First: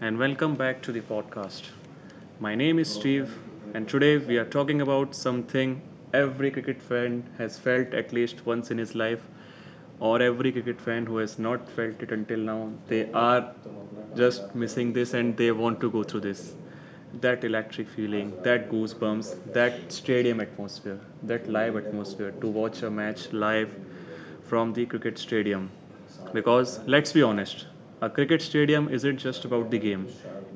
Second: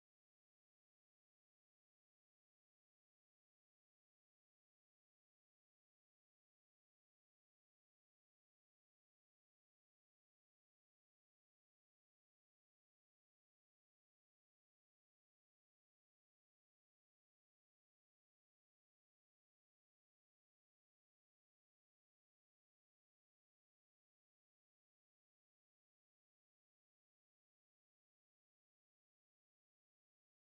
and welcome back to the podcast. My name is Steve, and today we are talking about something every cricket fan has felt at least once in his life, or every cricket fan who has not felt it until now. They are just missing this and they want to go through this. That electric feeling, that goosebumps, that stadium atmosphere, that live atmosphere to watch a match live from the cricket stadium. Because let's be honest, a cricket stadium isn't just about the game,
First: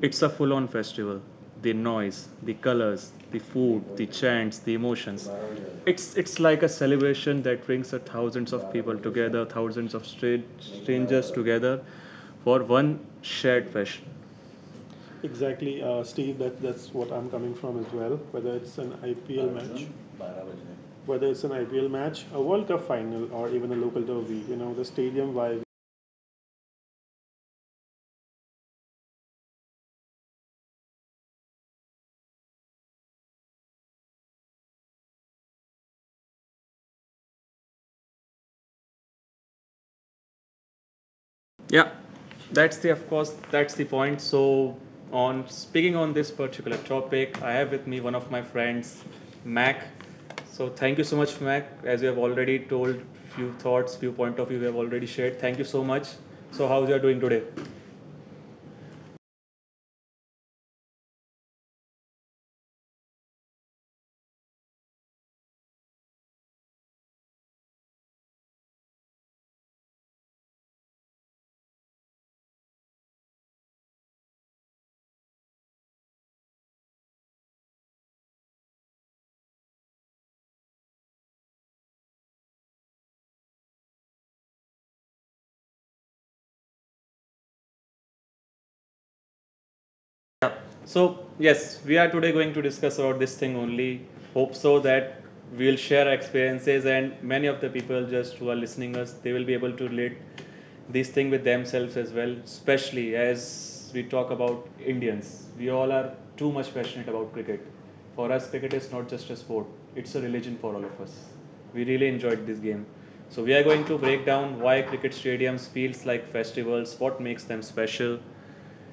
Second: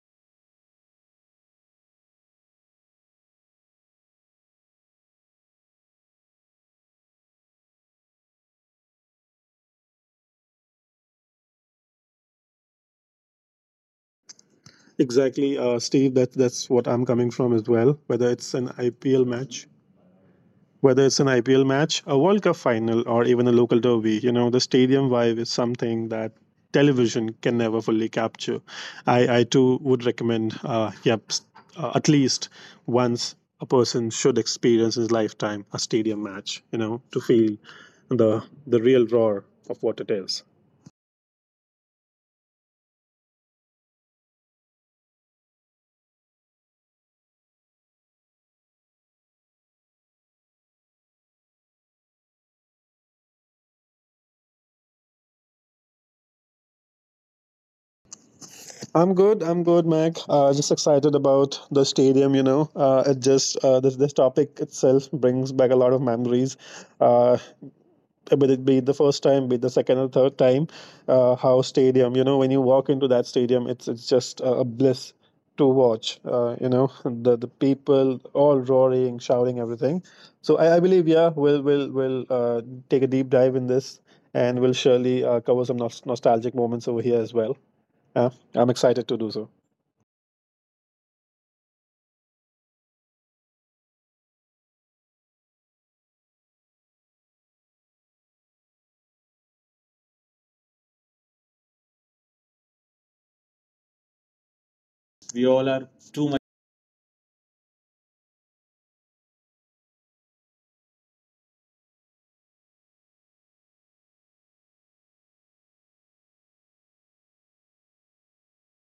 it's a full on festival. The noise, the colors, the food, the chants, the emotions. It's like a celebration that brings a thousands of people together, thousands of strangers together for one shared passion. Exactly, Uh, Steve. That's what I'm coming from as well. Whether it's an IPL match, Match. whether it's an IPL match, a World Cup final, or even a local derby, you know, the stadium vibe is something that television can never fully capture. I too would recommend, at least once a person should experience in his lifetime a stadium match. You know, to feel the the real roar of what it is. Yeah, that's the of course that's the point. So on speaking on this particular topic, I have with me one of my friends, Mac. So thank you so much, Mac. As you have already told few thoughts, few point of view we have already shared. Thank you so much. So how you are doing today? I'm good. I'm good, Mac. Just excited about the stadium. You know, it just this this topic itself brings back a lot of memories. Uh, but it be it the first time, be it the second or third time, how stadium. You know, when you walk into that stadium, it's just a bliss to watch. You know, the people all roaring, shouting, everything. So I believe, yeah, we'll take a deep dive in this, and we'll surely cover some nostalgic moments over here as well. Yeah, I'm excited to do so. So yes, we are today going to discuss about this thing only. Hope so that we'll share our experiences and many of the people just who are listening us they will be able to relate this thing with themselves as well, especially as we talk about Indians. We all are too much passionate about cricket. For us, cricket is not just a sport, it's a religion for all of us. We really enjoyed this game. So, we are going to break down why cricket stadiums feels like festivals, what makes them special,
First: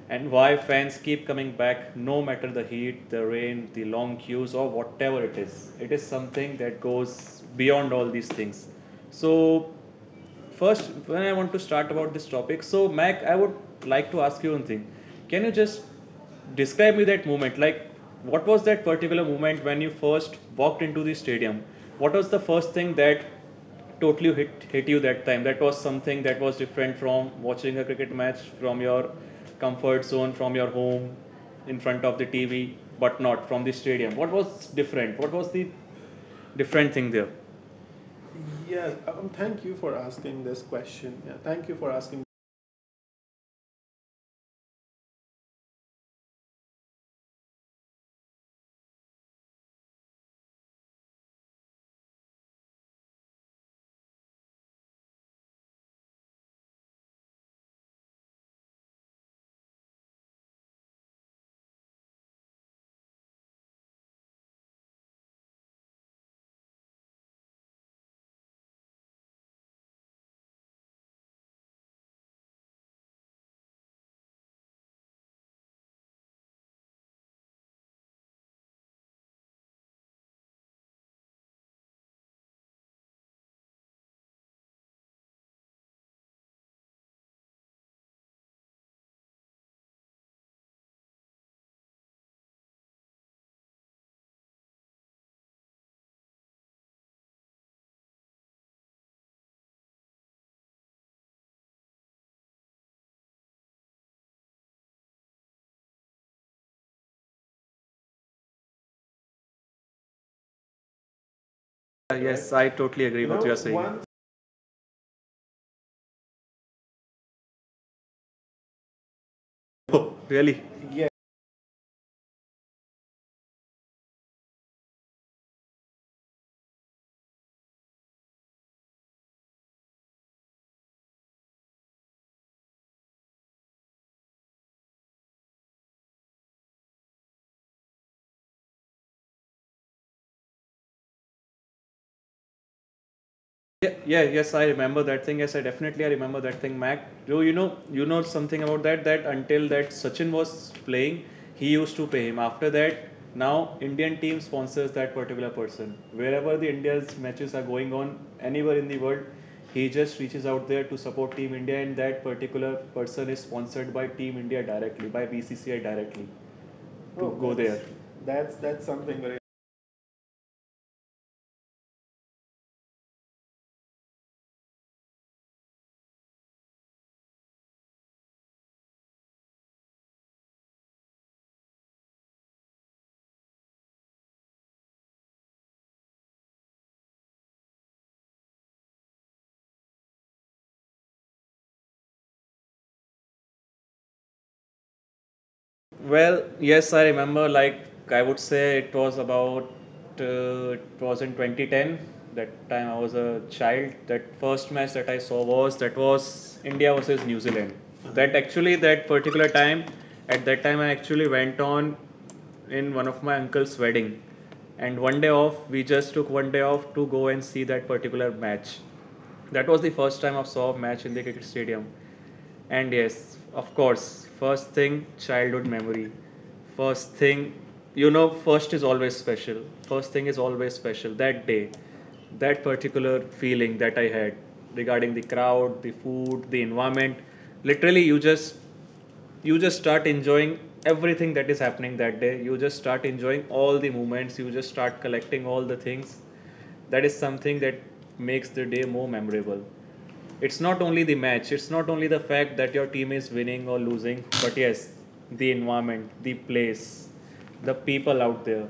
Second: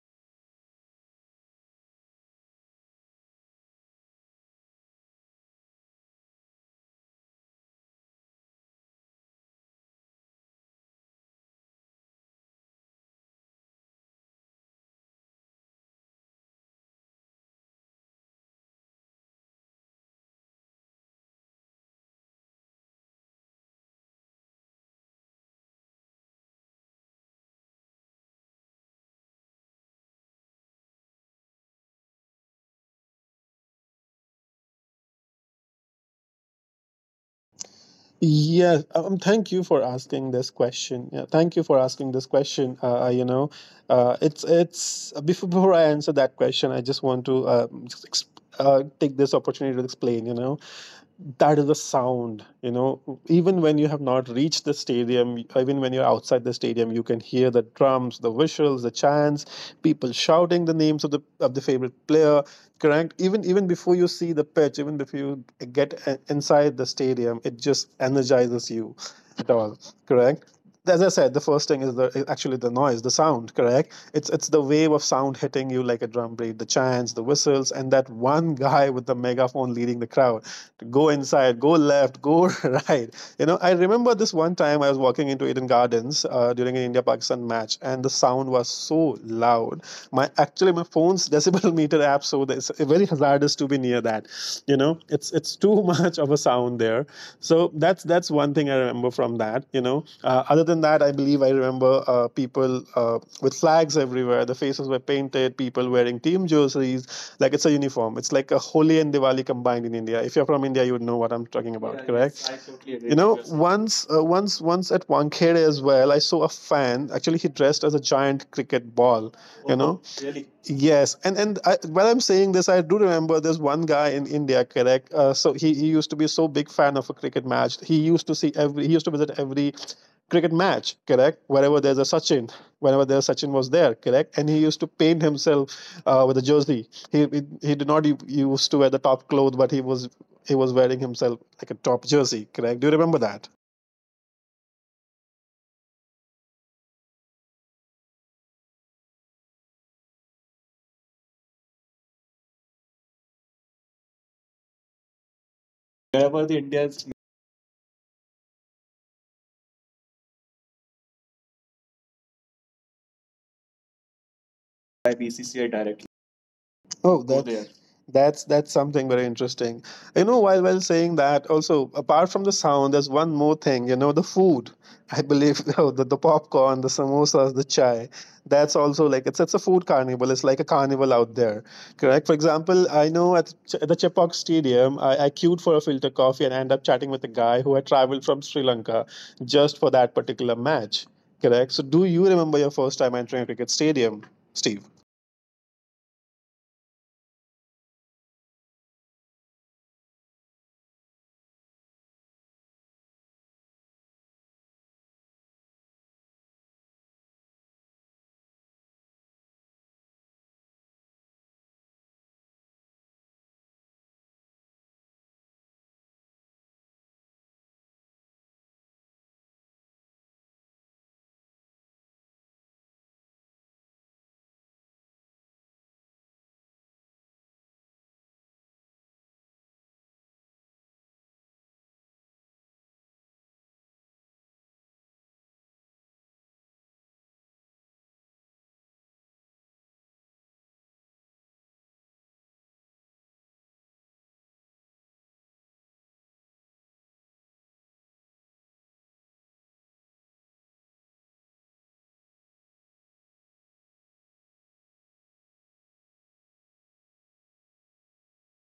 and why fans keep coming back no matter the heat, the rain, the long queues, or whatever it is. It is something that goes beyond all these things. So, first, when I want to start about this topic, so Mac, I would like to ask you one thing. Can you just describe me that moment? Like, what was that particular moment when you first walked into the stadium? What was the first thing that totally hit you that time? That was something that was different from watching a cricket match from your comfort zone, from your home, in front of the TV, but not from the stadium. What was different? What was the different thing there? Yes, Yes, thank thank you you for for asking asking this this question. question. Yeah, Yeah, thank you thank you for for asking asking. this question. You know, before I answer that question, I just want to take this opportunity to explain. You know, that is the sound. You know, even when you have not reached the stadium, even when you're outside the stadium, you can hear the drums, the whistles, the chants, people shouting the names of the favorite player. Correct. Even before you see the pitch, even before you get inside the stadium, it just energizes you at all, correct? As I said, the first thing is the actually the noise, the sound, correct? It's the wave of sound hitting you like a drum beat, the chants, the whistles, and that one guy with the megaphone leading the crowd to go inside, go left, go right. You know, I remember this one time I was walking into Eden Gardens during an India-Pakistan match, and the sound was so loud. My actually my phone's decibel meter app traps, so it's very hazardous to be near that. You know, it's too much of a sound there. So that's one thing I remember from that. You know, other than that, I believe I remember people with flags everywhere, the faces were painted, people wearing team jerseys like it's a uniform. It's like a Holi and Diwali combined in India. If you're from India, you would know what I'm talking about, Yeah, correct? yes, I totally You agree You with know, what know, you are saying. Once. once at Wankhede as well, I saw a fan actually, he dressed as a giant cricket ball, you know. Oh, Oh, really? yes. And while I'm saying this, I do remember there's one guy in India, correct. So he used to be so big fan of a cricket match. He used to see every, he used to visit every cricket match, correct, wherever there's a Sachin, whenever there's Sachin was there, correct. And he used to paint himself with a jersey. He did not used to wear the top clothes, but he was wearing himself like a top jersey, correct. Do you remember that? Yeah, yeah, yes, I remember that thing. Yes, I definitely I remember that thing, Mac. Do you know something about that? That until that Sachin was playing, he used to pay him. After that, now Indian team sponsors that particular person. Wherever the India's matches are going on, anywhere in the world, he just reaches out there to support Team India, and that particular person is sponsored by Team India directly, by BCCI directly, to Oh, Oh, go that's that's- there. that's That's that's something very interesting. You know, while saying that, also apart from the sound, there's one more thing. You know, the food. I believe the popcorn, the samosas, the chai. That's also like it's a food carnival. It's like a carnival out there, correct? For example, I know at, at the Chepauk Stadium, I queued for a filter coffee and I ended up chatting with a guy who had traveled from Sri Lanka just for that particular match, correct? So, do you remember your first time entering a cricket stadium, Steve? Well, yes, I remember. Like I would say, it was about it was in 2010. That time I was a child. That first match that I saw was that was India versus New Zealand. That actually that particular time, at that time I actually went on in one of my uncle's wedding, and one day off. We just took one day off to go and see that particular match. That was the first time I saw a match in the cricket stadium and yes, of course, first thing, childhood memory. First thing, you know, first is always special. First thing is always special. That day, that particular feeling that I had regarding the crowd, the food, the environment. Literally, you just start enjoying everything that is happening that day. You just start enjoying all the moments. You just start collecting all the things that is something that makes the day more memorable. It's not only the match, it's not only the fact that your team is winning or losing, but yes, the environment, the place, the people out there,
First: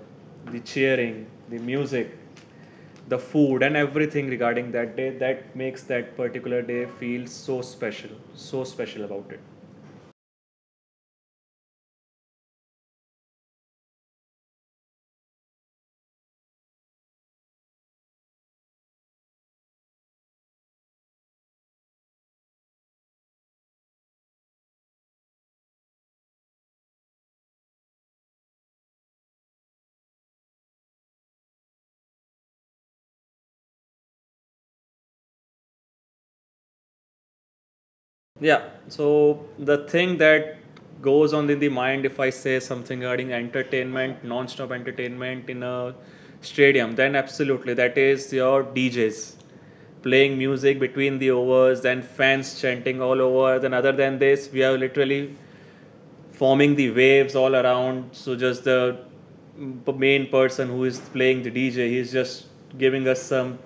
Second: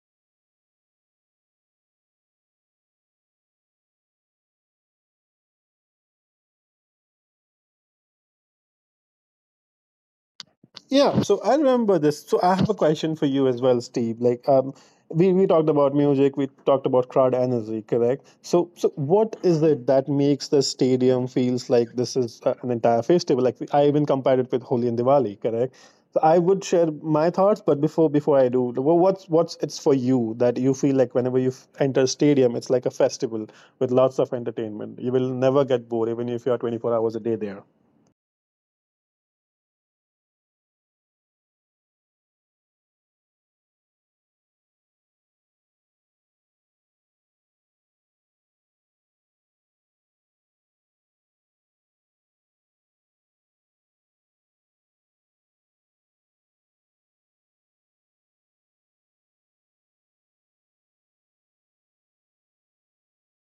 the cheering, the music, the food, and everything regarding that day that makes that particular day feel so special, so special about it. Yeah, so I remember this. So I have a question for you as well, Steve. Like, we talked about music, we talked about crowd energy, correct? So, so what is it that makes the stadium feels like this is an entire festival? Like, I even compared it with Holi and Diwali, correct? So I would share my thoughts, but before I do, what's it's for you that you feel like whenever you enter a stadium, it's like a festival with lots of entertainment. You will never get bored, even if you are 24 hours a day there. Yeah. So the thing that goes on in the mind if I say something regarding entertainment, non-stop entertainment in a stadium, then absolutely that is your DJs playing music between the overs, then fans chanting all over. Then other than this, we have literally forming the waves all around. So just the main person who is playing the DJ, he's just giving us some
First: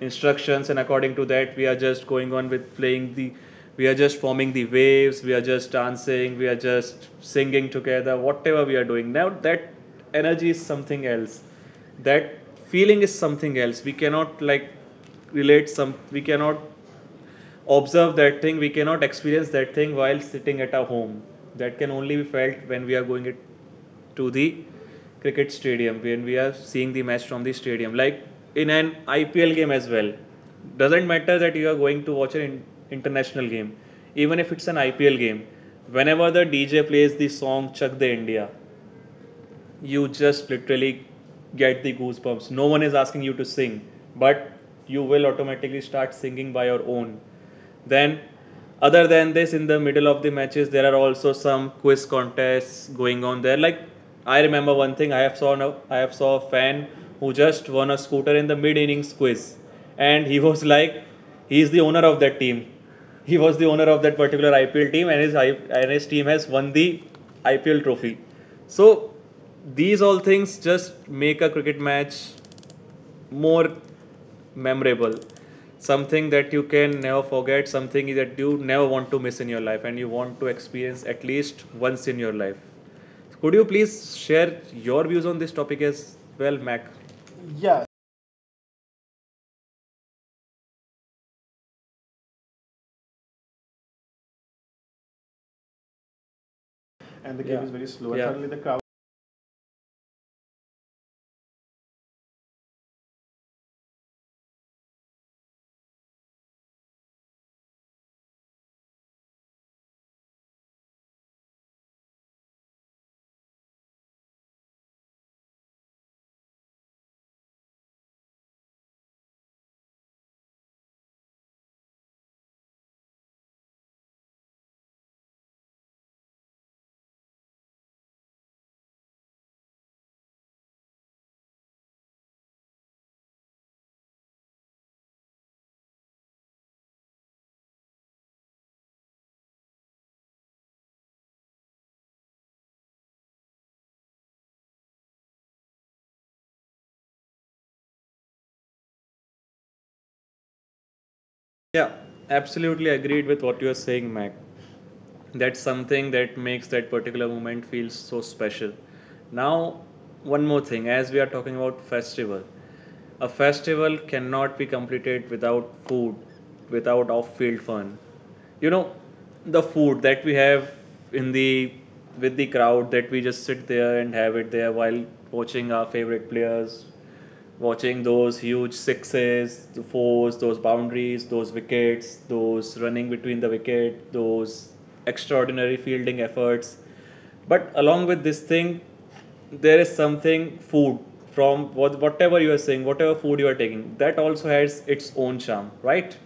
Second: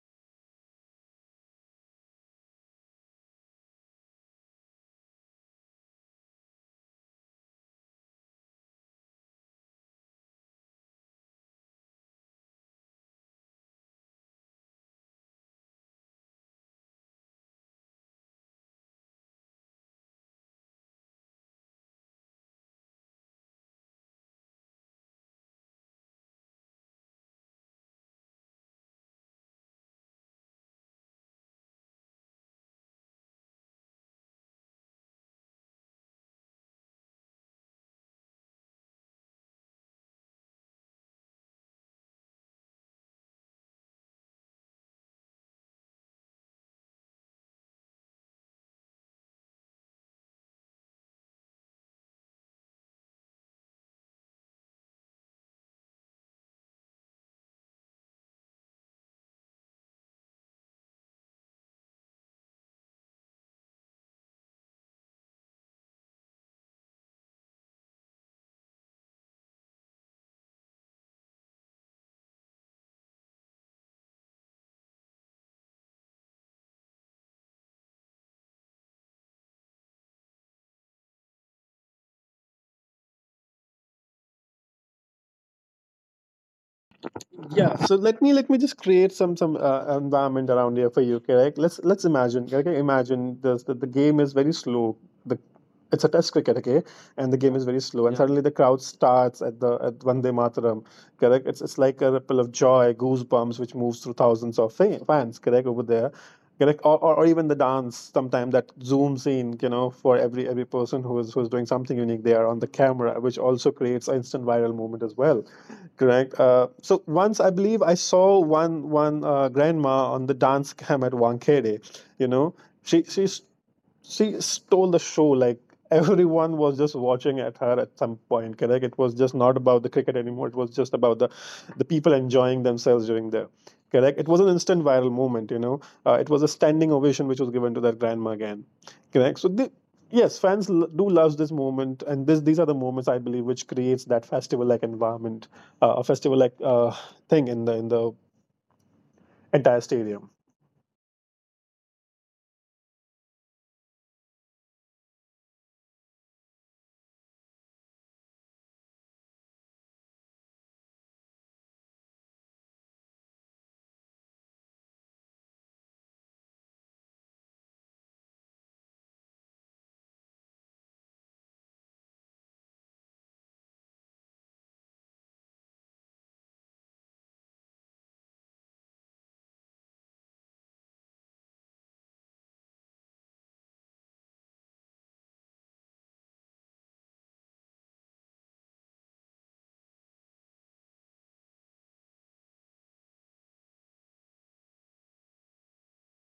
instructions, and according to that, we are just going on with playing the. We are just forming the waves. We are just dancing. We are just singing together. Whatever we are doing now, that energy is something else. That feeling is something else. We cannot like relate some. We cannot observe that thing. We cannot experience that thing while sitting at our home. That can only be felt when we are going it to the cricket stadium, when we are seeing the match from the stadium. Like in an IPL game as well. Doesn't matter that you are going to watch an international game, even if it's an IPL game. Whenever the DJ plays the song Chak De India, you just literally get the goosebumps. No one is asking you to sing, but you will automatically start singing by your own. Then, other than this, in the middle of the matches, there are also some quiz contests going on there. Like I remember one thing, I have saw a fan who just won a scooter in the mid innings quiz, and he was like, he is the owner of that team. He was the owner of that particular IPL team, and his team has won the IPL trophy. So these all things just make a cricket match more memorable, something that you can never forget, something that you never want to miss in your life, and you want to experience at least once in your life. Could you please share your views on this topic as well, Mac? Yeah, Yeah, so let me just create some environment around here for you, correct. Let's imagine, okay. Okay, imagine this, the game is very slow, the it's a test cricket, okay. And and the the game. game Yeah, is is very very slow slow. and Yeah. Yeah, suddenly suddenly the the crowd. crowd starts at the at Vande Mataram, correct. It's like a ripple of joy, goosebumps, which moves through thousands of fans, correct, over there, correct. Or even the dance sometime that zooms in, you know, for every person who is who's doing something unique, they are on the camera, which also creates instant viral movement as well, correct. So once I believe I saw one grandma on the dance cam at Wankere, you know. She's, she stole the show. Like, everyone was just watching at her at some point. Correct? It was just not about the cricket anymore. It was just about the people enjoying themselves during the, correct. It was an instant viral moment. You know, it was a standing ovation which was given to their grandma again. Correct? So the, yes, fans do love this moment, and this these are the moments I believe which creates that festival like environment, a festival like thing in the entire stadium. Yeah, absolutely agreed with what you are saying, Mac. That's something that makes that particular moment feel so special. Now, one more thing, as we are talking about festival, a festival cannot be completed without food, without off-field fun. You know, the food that we have in the with the crowd that we just sit there and have it there while watching our favorite players, watching those huge sixes, the fours, those boundaries, those wickets, those running between the wicket, those extraordinary fielding efforts. But along with this thing, there is something food from what, whatever you are saying, whatever food you are taking, that also has its own charm, right?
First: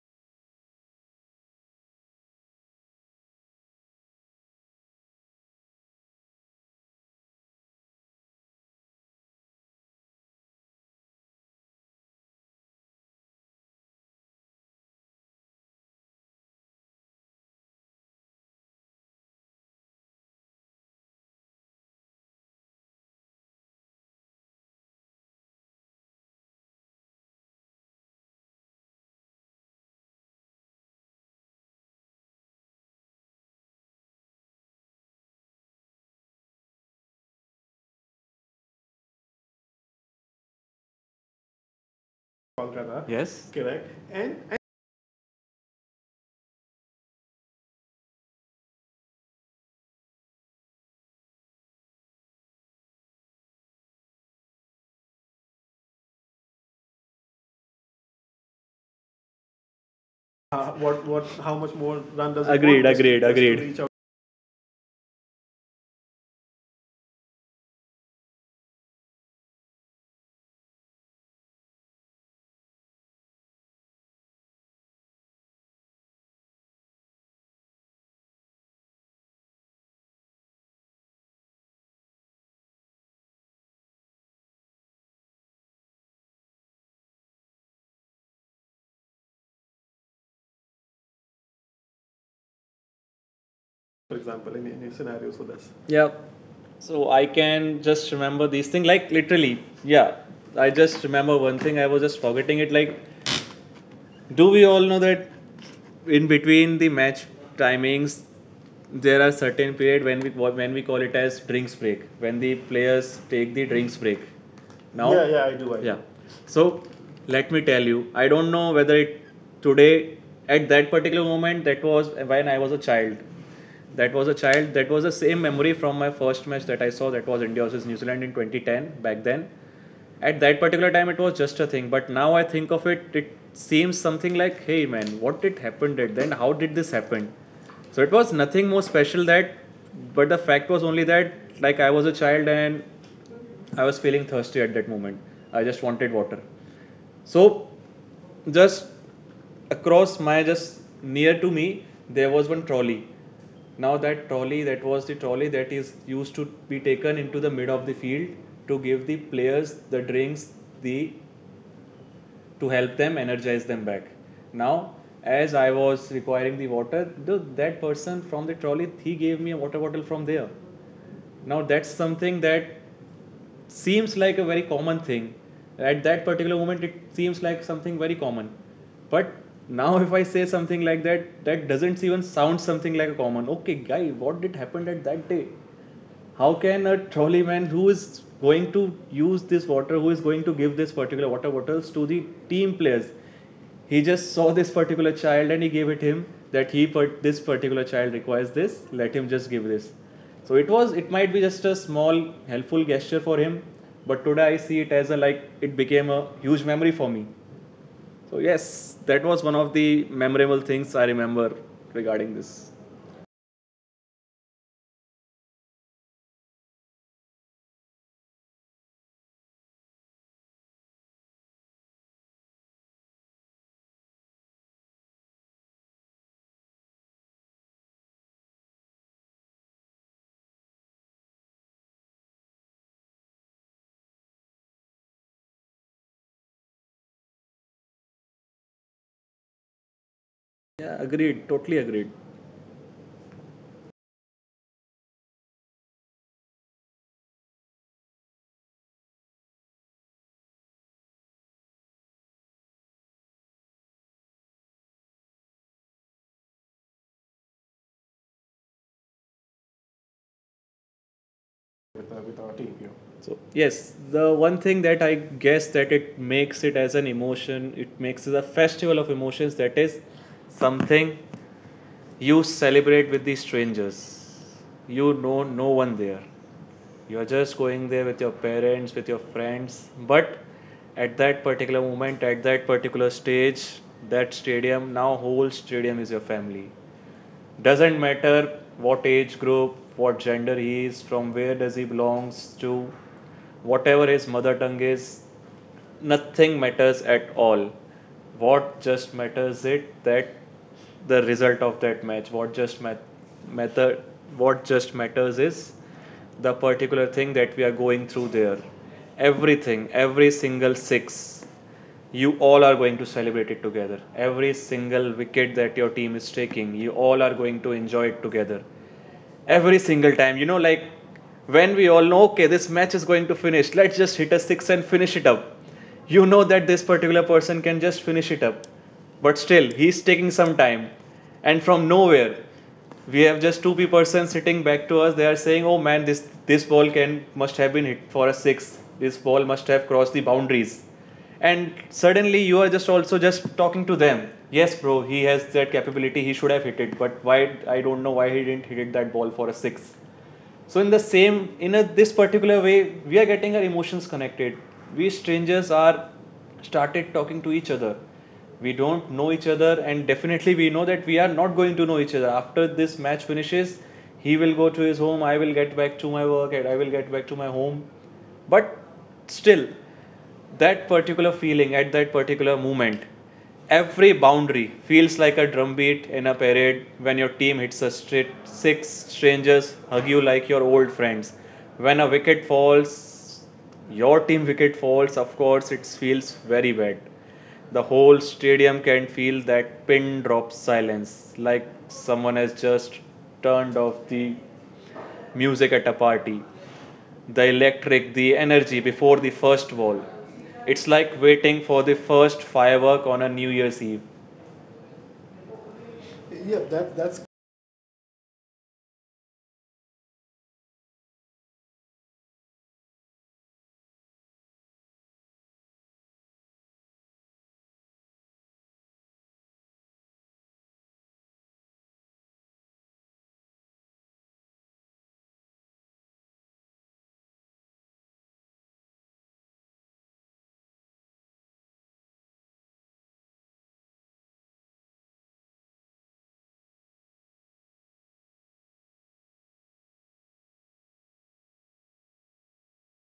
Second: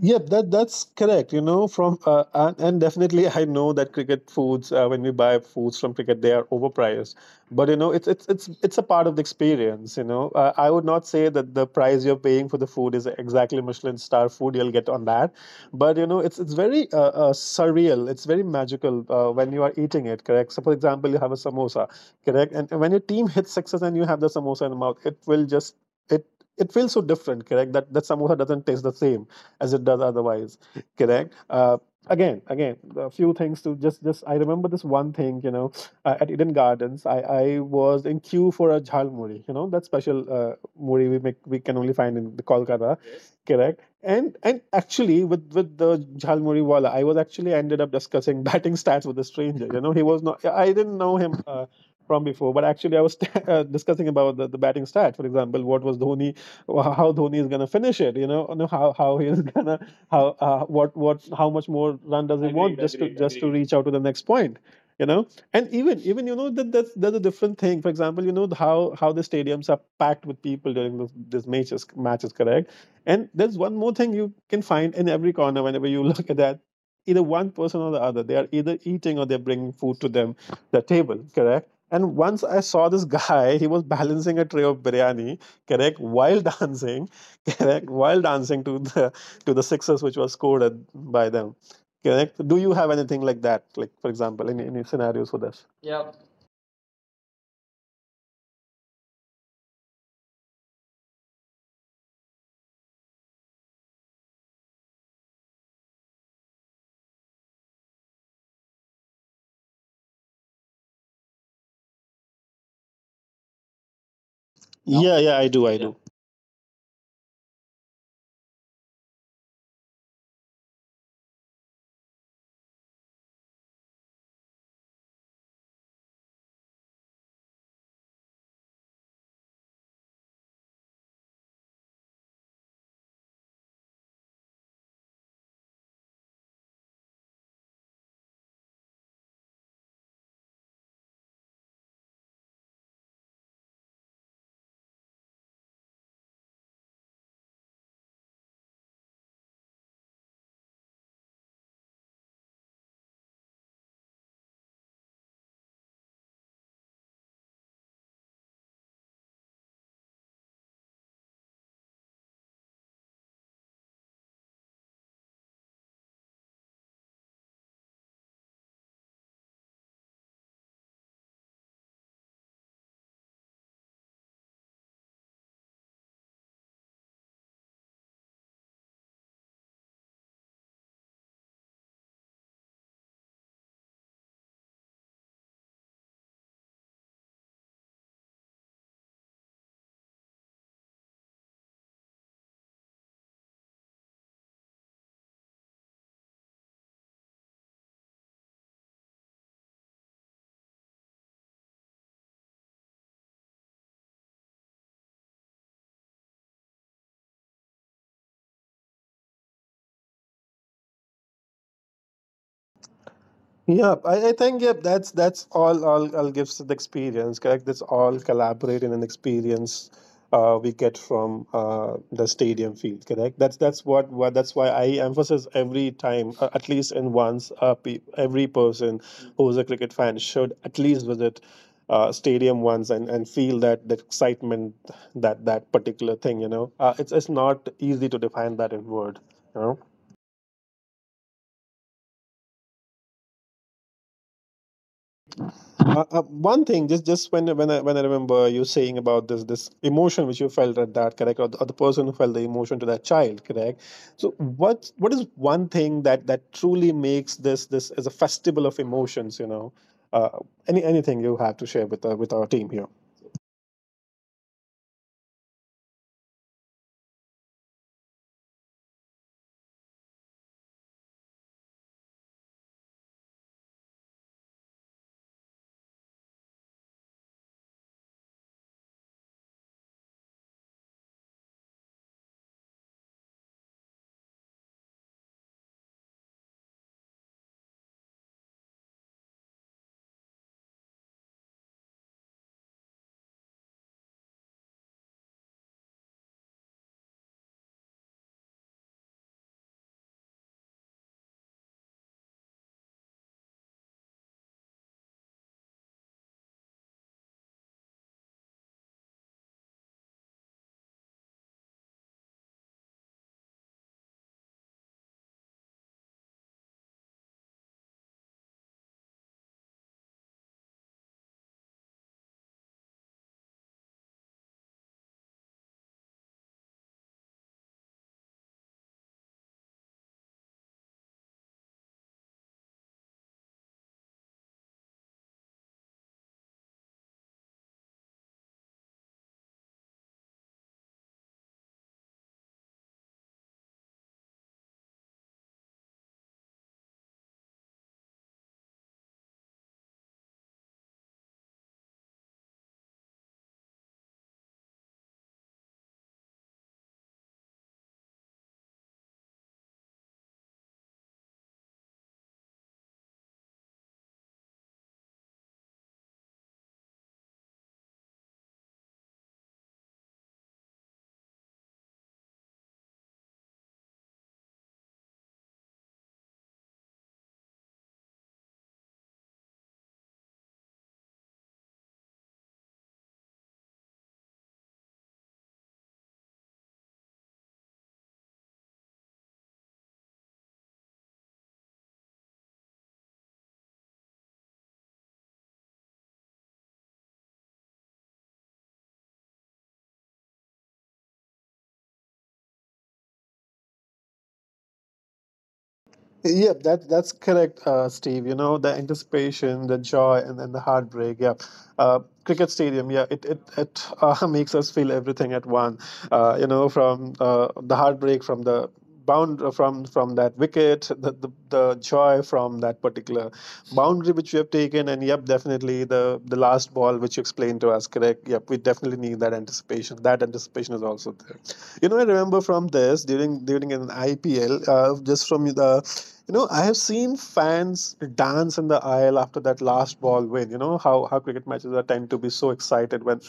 Yeah, that that's correct. You know, from and definitely, I know that cricket foods. When we buy foods from cricket, they are overpriced. But you know, it's it's a part of the experience. You know, I would not say that the price you're paying for the food is exactly Michelin star food you'll get on that. But you know, it's very surreal. It's very magical when you are eating it. Correct. So, for example, you have a samosa. Correct. And when your team hits sixes and you have the samosa in the mouth, it will just it it feels so different. Correct. That samosa doesn't taste the same as it does otherwise. Correct. Again, a few things to just. I remember this one thing. You know, at Eden Gardens, I was in queue for a jhal muri. You know that special muri we make, we can only find in the Kolkata. Kolkata. Yes. Correct. Correct. And and And actually with the Jhalmuri wala, I was actually ended up discussing batting stats with a stranger. You know, he was not. I didn't know him from before, but actually I was discussing about the batting stat. For example, what was Dhoni, how Dhoni is gonna finish it. You know, how he is gonna, how what what how how much much more more run run does he does it want, Agreed, agreed, want just to agreed, agreed, to just to agreed. agreed. Reach out to Reach the next point. You know, and even you know that that's a different thing. For example, you know how the stadiums are packed with people during this matches. Correct. And there's one more thing you can find in every corner whenever you look at that. Either one person or the other, they are either eating or they're bringing food to them, the table, correct? And once I saw this guy, he was balancing a tray of biryani, correct, while dancing, correct, while dancing to the sixes which was scored at, by them, correct. Do you have anything like that, like, for for example, example, any any scenarios scenarios for for this? this. Yeah. So I can just remember these things, like literally. Yeah. I just remember one thing, I was just forgetting it. Like, do we all know that in between the match timings, there are certain period when we call it as drinks break, when the players take the drinks break No? now? Yeah, Yeah, yeah, yeah, I I do, do. I I do. Yeah. do. Do. So let me tell you, I don't know whether it today at that particular moment that was when I was a child. That was a child. That was the same memory from my first match that I saw. That was India versus New Zealand in 2010. Back then, at that particular time, it was just a thing. But now I think of it, it seems something like, hey man, what did happen at then? How did this happen? So it was nothing more special that, but the fact was only that like I was a child and I was feeling thirsty at that moment. I just wanted water. So, just across my, just near to me, there was one trolley. Now, that trolley, that was the trolley that is used to be taken into the mid of the field to give the players the drinks, the to help them energize them back. Now, as I was requiring the water, the, that person from the trolley, he gave me a water bottle from there. Now that's something that seems like a very common thing. At that particular moment, it seems like something very common. But now, if I say something like that, that doesn't even sound something like a common. Okay, guy, what did happen at that day? How can a trolley man who is going to use this water, who is going to give this particular water bottles to the team players, he just saw this particular child and he gave it him, that he, but this particular child requires this, let him just give this. So it was, it might be just a small helpful gesture for him, but today I see it as a, like, it became a huge memory for me. So yes, that was one of the memorable things I remember regarding this. Yeah, I think yep. That's all. All gives the experience. Correct. That's all collaborate in an experience. We get from the stadium field. Correct. That's what, that's why I emphasize every time, at least in once, every person who is a cricket fan should at least visit stadium once and feel that that excitement, that that particular thing. You know, it's not easy to define that in word. You know. Yeah, agreed, totally agreed. Uh, uh, One thing, just when when I remember you saying about this emotion which you felt at that, correct, or the person who felt the emotion to that child, correct. So what is one thing that truly makes this as a festival of emotions? Uh, anything you have to share with our team here? So yes, the one thing that I guess that it makes it as an emotion, it makes it a festival of emotions. That is something you celebrate with the strangers. You know, no one there. You are just going there with your parents, with your friends. But at that particular moment, at that particular stage, that stadium, now whole stadium is your family. Doesn't matter what age group, what gender he is from, where does he belongs to, whatever his mother tongue is. Nothing matters at all. What just matters it that the result of that match, what just matter, what just matters is the particular thing that we are going through there. Everything, every single six, you all are going to celebrate it together. Every single wicket that your team is taking, you all are going to enjoy it together. Every single time, you know, like, when we all know, okay, this match is going to finish, let's just hit a six and finish it up. You know that this particular person can just finish it up, but still, he's taking some time, and from nowhere, we have just two people persons sitting back to us. They are saying, "Oh man, this ball can must have been hit for a six. This ball must have crossed the boundaries." And suddenly you are just also just talking to them. Yes, bro, he has that capability. He should have hit it, but why? I don't know why he didn't hit it that ball for a six. So, in the same in a, this particular way, we are getting our emotions connected. We strangers are started talking to each other. We don't know each other, and definitely we know that we are not going to know each other after this match finishes. He will go to his home, I will get back to my work, and I will get back to my home. But still, that particular feeling at that particular moment, every boundary feels like a drumbeat in a parade when your team hits a straight six. Strangers hug you like your old friends. When a wicket falls, your team wicket falls, of course it feels very bad. The whole stadium can feel that pin drop silence, like someone has just turned off the music at a party. The energy before the first wall. It's like waiting for the first firework on a New Year's Eve. Yep, that's That, that's correct, Steve. You know, the anticipation, the joy, and then the heartbreak. Yeah, uh, cricket stadium. Yeah, it makes us feel everything at one. You know, from the heartbreak from the bound from that wicket, the joy from that particular boundary which we have taken, and yep, definitely the last ball which you explained to us. Correct. Yep, we definitely need that anticipation. That anticipation is also there. You know, I remember from this during an IPL, just from the, you know, I have seen fans dance in the aisle after that last ball win. You know how cricket matches are tend to be so excited when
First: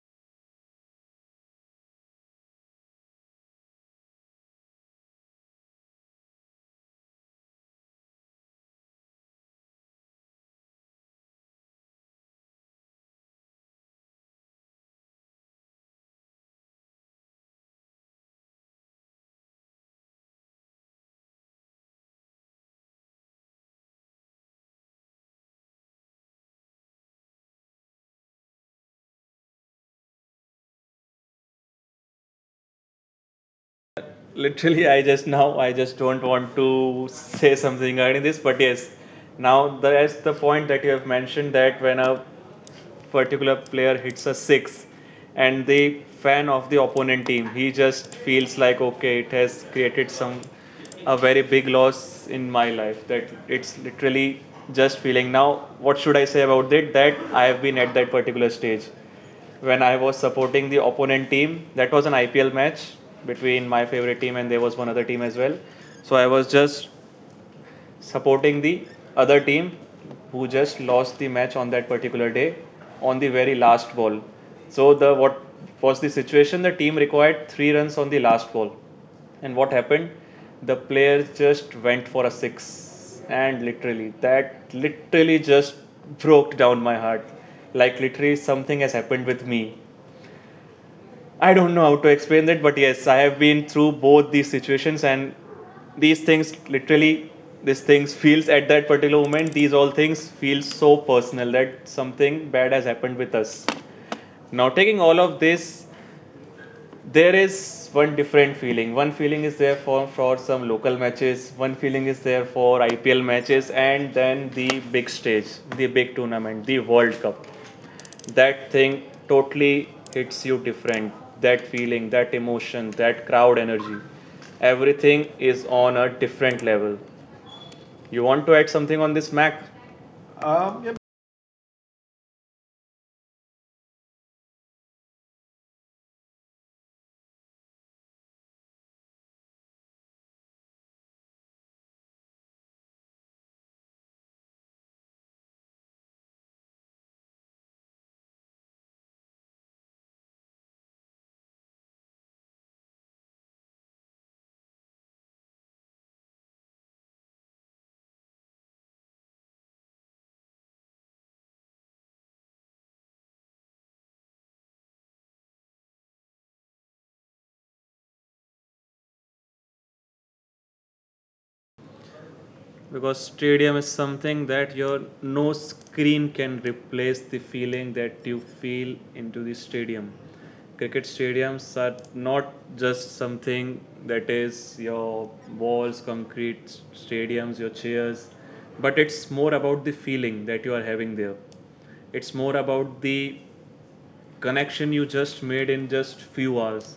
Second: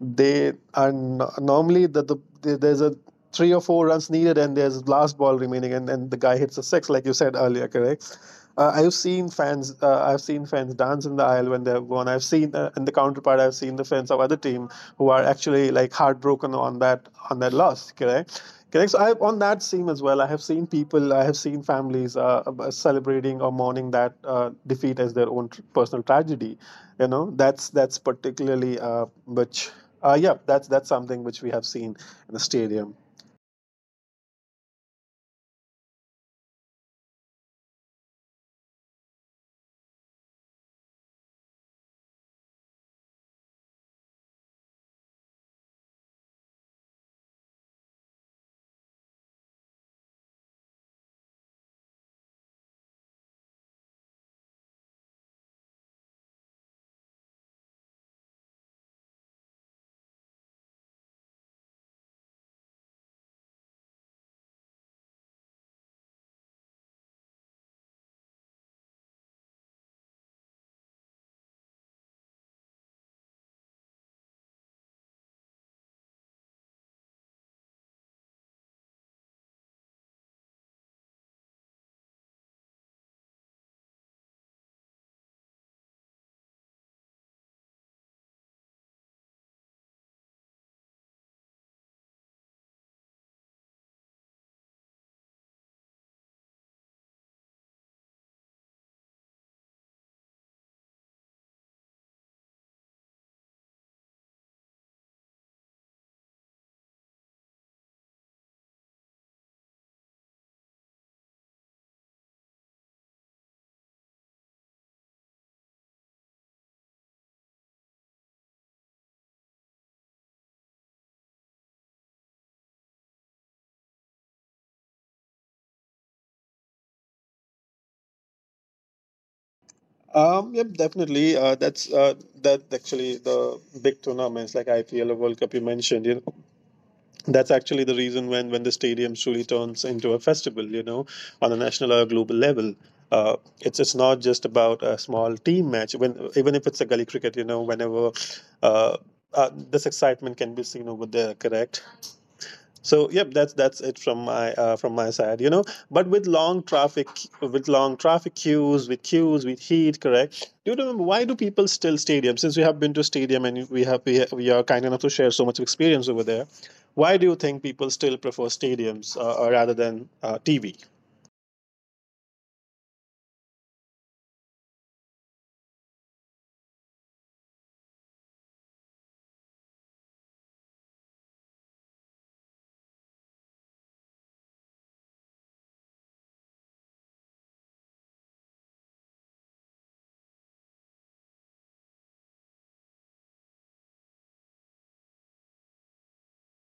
they are normally the there's a three or four runs needed and there's last ball remaining, and then the guy hits a six like you said earlier. Correct. I've seen fans. I've seen fans dance in the aisle when they've won. I've seen, in the counterpart, I've seen the fans of other team who are actually like heartbroken on that loss. Correct, correct. So I on that scene as well. I have seen people. I have seen families celebrating or mourning that defeat as their own personal tragedy. You know, that's particularly which. Yeah, that's something which we have seen in the stadium. Literally, I just, now I just don't want to say something regarding this, but yes, now that's the point that you have mentioned that when a particular player hits a six, and the fan of the opponent team, he just feels like, okay, it has created some a very big loss in my life, that it's literally just feeling. Now, what should I say about it? That I have been at that particular stage when I was supporting the opponent team. That was an IPL match between my favorite team and there was one other team as well. So I was just supporting the other team who just lost the match on that particular day, on the very last ball. So, the what was the situation? The team required three runs on the last ball, and what happened? The player just went for a six, and literally that literally just broke down my heart. Like, literally something has happened with me. I don't know how to explain that, but yes, I have been through both these situations, and these things literally, these things feels at that particular moment. These all things feel so personal that something bad has happened with us. Now, taking all of this, there is one different feeling. One feeling is there for some local matches. One feeling is there for IPL matches, and then the big stage, the big tournament, the World Cup, that thing totally hits you different. That feeling, that emotion, that crowd energy, everything is on a different level. You want to add something on this, Mac? Yep, Yeah, definitely. That actually the big tournaments like IPL or World Cup you mentioned. You know, that's actually the reason when the stadium truly turns into a festival. You know, on a national or global level, it's not just about a small team match. When even if it's a gully cricket, you know, whenever uh, this excitement can be seen over there. Correct. So yep, that's it from my side, you know. But with long traffic queues, with heat, correct? Do you remember why do people still stadium? Since we have been to stadium and we have we are kind enough to share so much experience over there, why do you think people still prefer stadiums rather than TV? because stadium is something that your no screen can replace the feeling that you feel into the stadium. Cricket stadiums are not just something that is your walls, concrete stadiums, your chairs, but it's more about the feeling that you are having there. It's more about the connection you just made in just few hours.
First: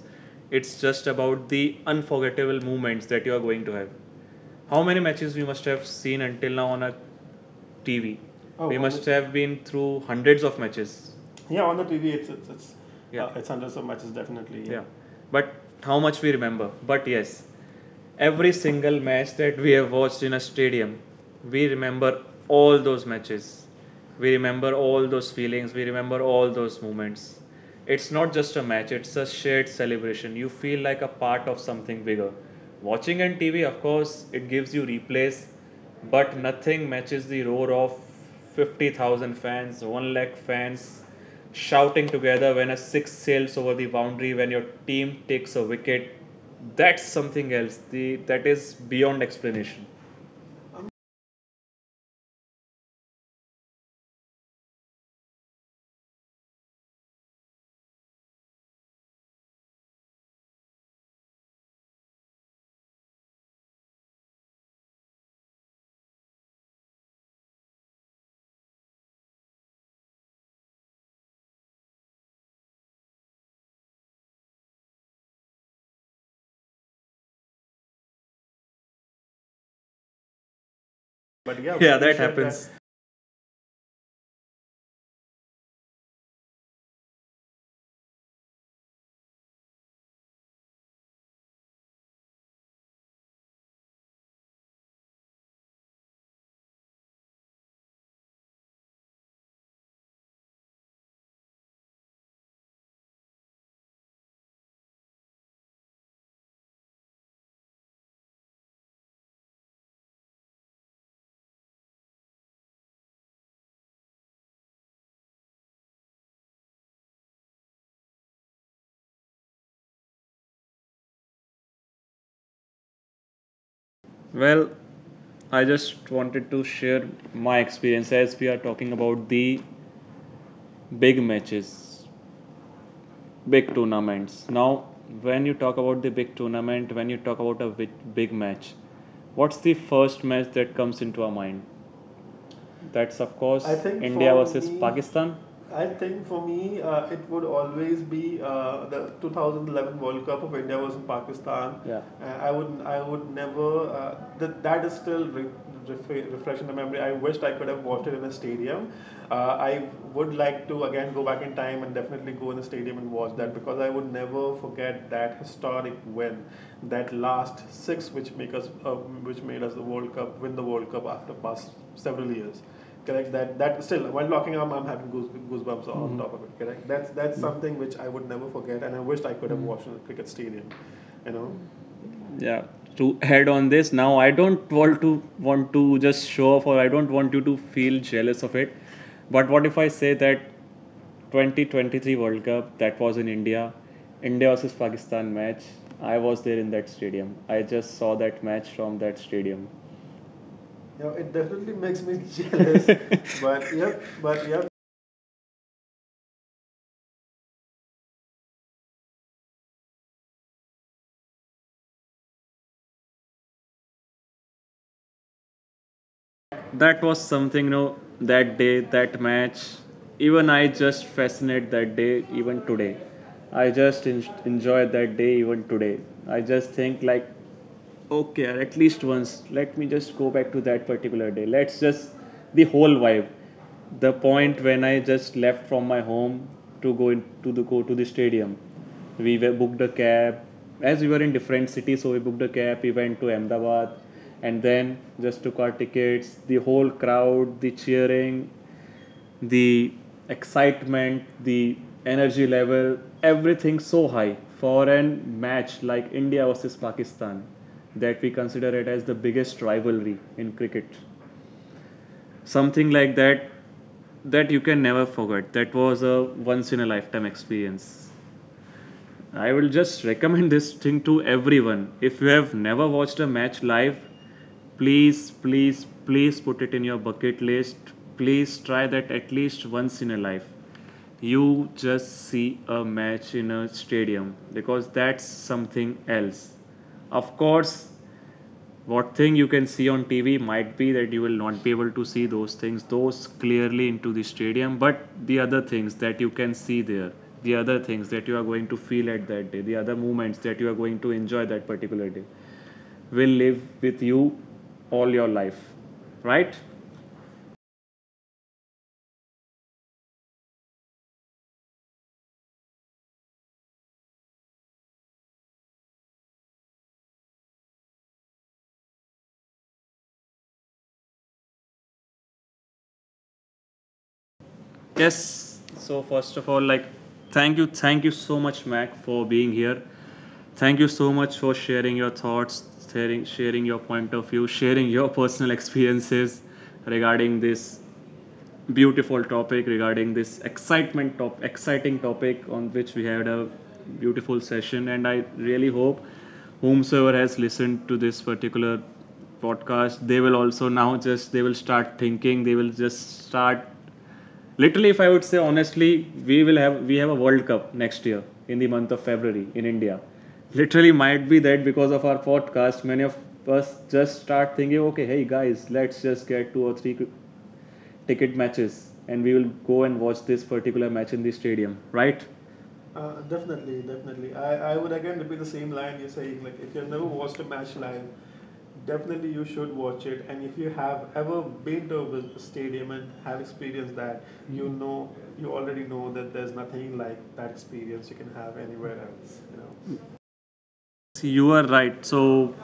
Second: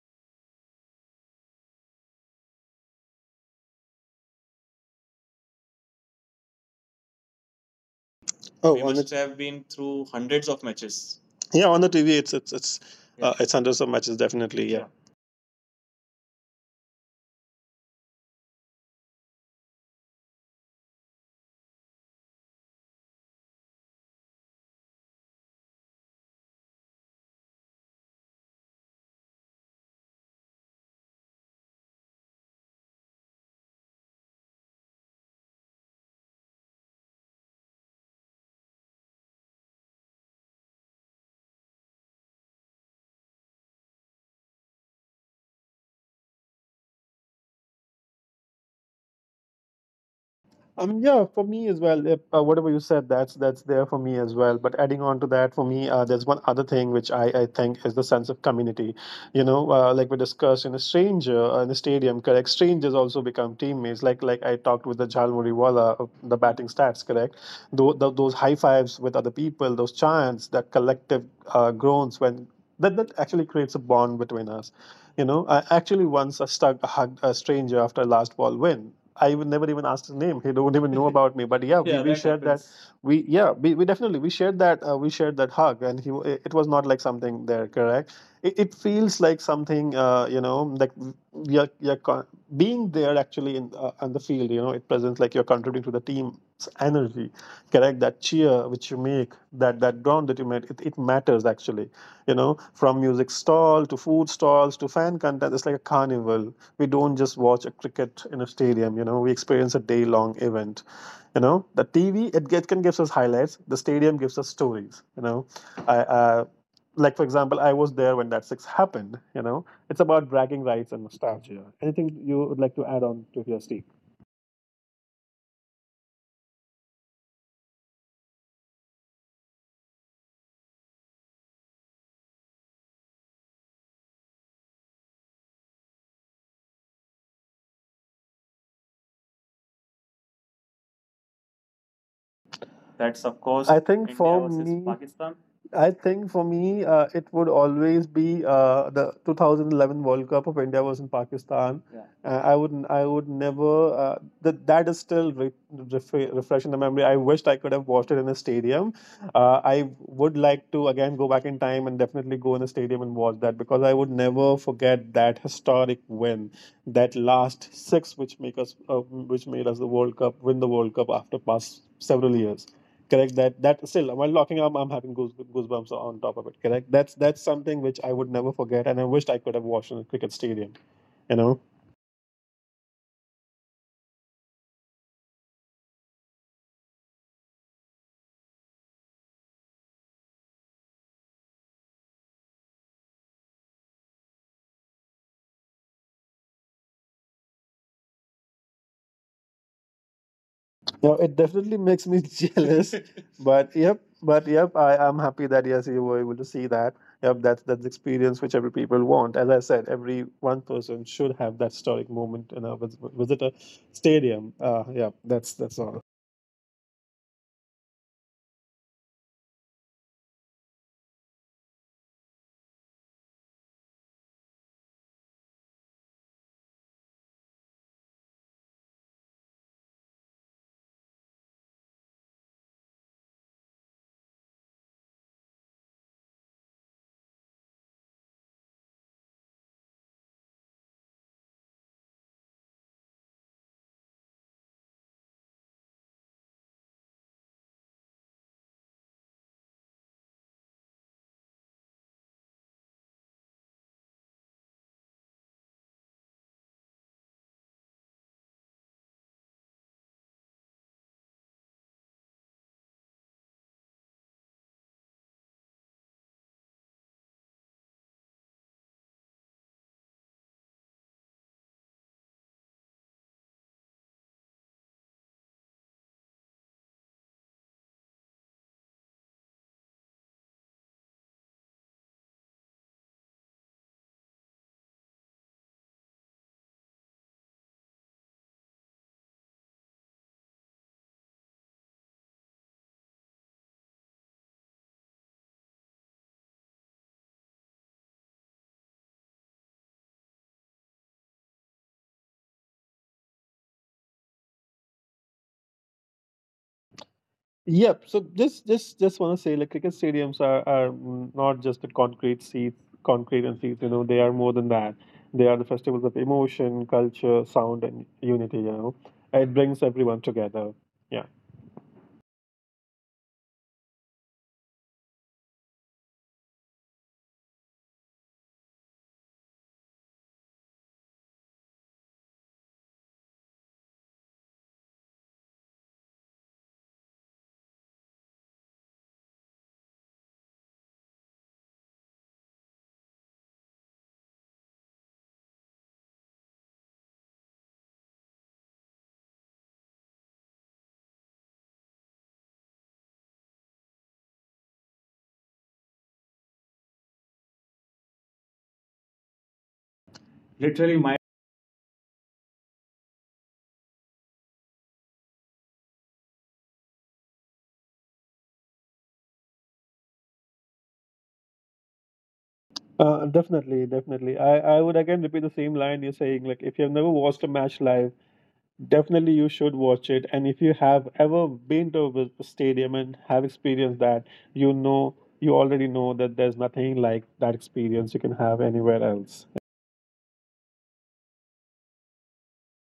It's just about the unforgettable moments that you are going to have. How many matches we must have seen until now on a TV? Oh, we Oh, on must the. Have been through hundreds of matches. Yeah, Yeah, on the on the TV. TV, Yeah, it's it's 100 hundreds of matches definitely. Yeah, definitely. yeah. Yeah. But how much we remember. But yes, every single match that we have watched in a stadium, we remember all those matches. We remember all those feelings. We remember all those moments. It's not just a match, it's a shared celebration. You feel like a part of something bigger. Watching on TV, of course, it gives you replays, but nothing matches the roar of 50,000 fans, 1 lakh fans, shouting together when a six sails over the boundary, when your team takes a wicket. That's something else. The that is beyond explanation. Yeah, for me as well. If, whatever you said, that's there for me as well. But adding on to that, for me, there's one other thing which I think is the sense of community. You know, like we discussed in a stranger in a stadium, correct? Strangers also become teammates. Like I talked with the Jalmuri Wala, of the batting stats, correct? Those high fives with other people, those chants, that collective groans when that that actually creates a bond between us. You know, I actually once I stuck a hugged a stranger after a last ball win. I would never even asked his name. He don't even know about me. But yeah, But we, yeah. we we That shared should, that. happens. We definitely we shared that. We shared that hug, and he it was not like something there. Correct. It feels like something. You know, like you're being there actually in on the field. You know, it presents like you're contributing to the team's energy. Correct, that cheer which you make, that ground that you make it, it matters actually. You know, from music stall to food stalls to fan content, it's like a carnival. We don't just watch a cricket in a stadium, you know, we experience a day long event. You know, the TV can gives us highlights, the stadium gives us stories. You know, I like for example I was there when that six happened. You know, it's about bragging rights and nostalgia. Anything you would like to add on to your Steve? That. Well, I just wanted to share my experience as we are talking about the big matches, big tournaments. Now, when you talk about the big tournament, when you talk about a big, big match, what's the first match that comes into our mind? That's of I course think for India me, versus Pakistan. I think for Thing for me, me, it would always always be be, the the 2000 2011 World when Cup of India India versus was in Pakistan. Pakistan. Yeah. I I would, I would would never. never, uh, That that that is that is still still re- refresh the memory. I wished I could have watched it in a stadium. I I would would like to like to again go back go in back in time and time and definitely the go in a stadium and stadium and watch that watch, because I because would I would never never forget forget that that historic historic win, win, that that last last six six which which make us, which made us made the us the World World Cup, win Cup, the win the World World Cup Cup after after past past several several years. years. Correct, Correct, that that that still while while locking locking up I'm arm, I'm having having goose, goosebumps goosebumps on, on mm-hmm, top of top it. of Correct, it. that's That's something something which I which I would would never never forget, and forget, I and I wished I wished I could have could have watched in a watched in a cricket cricket stadium. stadium. You You know, know, yeah, to head on this, now I don't want to just show off, or I don't want you to feel jealous of it, but what if I say that 2023 World Cup that was in India, India versus Pakistan match, I was there in that stadium, I just saw that match from that stadium. now Yeah, it it definitely definitely makes me makes me jealous. jealous. but But yep yeah, but but yep I am happy that yes you were able to see that. Yep, that's the experience which every people want. As I said, every one person should have that historic moment. You know, visit a stadium. Yeah, that's all. that was something, you know, that day, that match, even I just fascinate that day even today, I just enjoy that day even today. I just think like, okay, at least once, let me just go back to that particular day, let's just, the whole vibe, the point when I just left from my home to go to the stadium, we were booked a cab, as we were in different cities, so we booked a cab, we went to Ahmedabad, and then just took our tickets, the whole crowd, the cheering, the excitement, the energy level, everything so high for an match like India versus Pakistan, that we consider it as the biggest rivalry in cricket, something like that, that you can never forget. That was a once in a lifetime experience. I will just recommend this thing to everyone. If you have never watched a match live, please, please, please put it in your bucket list. Please try that at least once in a life. You just see a match in a stadium, because that's something else. Of course, what thing you can see on TV might be that you will not be able to see those things, those clearly into the stadium, but the other things that you can see there, the other things that you are going to feel at that day, the other moments that you are going to enjoy that particular day will live with you all your life, right? Yep. So just want to say, like, cricket stadiums are not just the concrete seats, concrete and seats. You know, they are more than that. They are the festivals of emotion, culture, sound, and unity. You know, it brings everyone together. Yeah. Yes. So first of all, like, thank you so much, Mac, for being here. Thank you so much for sharing your thoughts, sharing, sharing your point of view, sharing your personal experiences regarding this beautiful topic, regarding this excitement top exciting topic on which we had a beautiful session, and I really hope, whomsoever has listened to this particular podcast, they will also now just, they will start thinking, they will just start, literally, if I would say honestly, we have a World Cup next year, in the month of February in India. Literally might be that, because of our podcast, many of us just start thinking, okay, hey guys, let's just get two or three ticket matches, and we will go and watch this particular match in the stadium, right? Definitely, definitely. I would again repeat Again, the repeat the same same line you're line, you, saying. Like, if like, you've if never you've never watched a watched a match match live, live, definitely, you definitely you should should watch it. watch And it. if And you if you have have ever ever been to a been to a stadium and stadium and have have experienced experienced that, that, you mm-hmm, you know, know, you you already know already that know there's that there's nothing like nothing like that that experience you can experience you have can have anywhere anywhere else. else. You know. You are right. So,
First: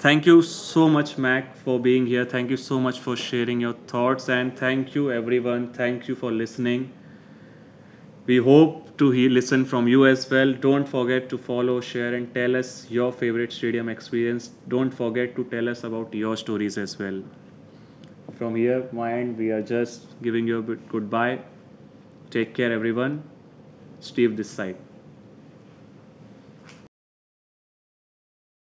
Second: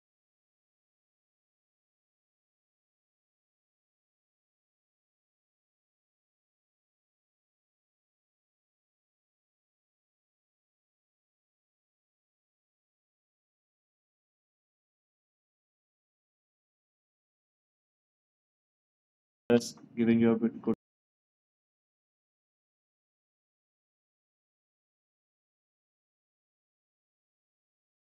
thank you so much, Mac, for being here. Thank you so much for sharing your thoughts, and thank you, everyone. Thank you for listening. We hope to hear, listen from you as well. Don't forget to follow, share, and tell us your favorite stadium experience. Don't forget to tell us about your stories as well. From here, my end, we are just giving you a bit goodbye. Take care, everyone. Steve this side.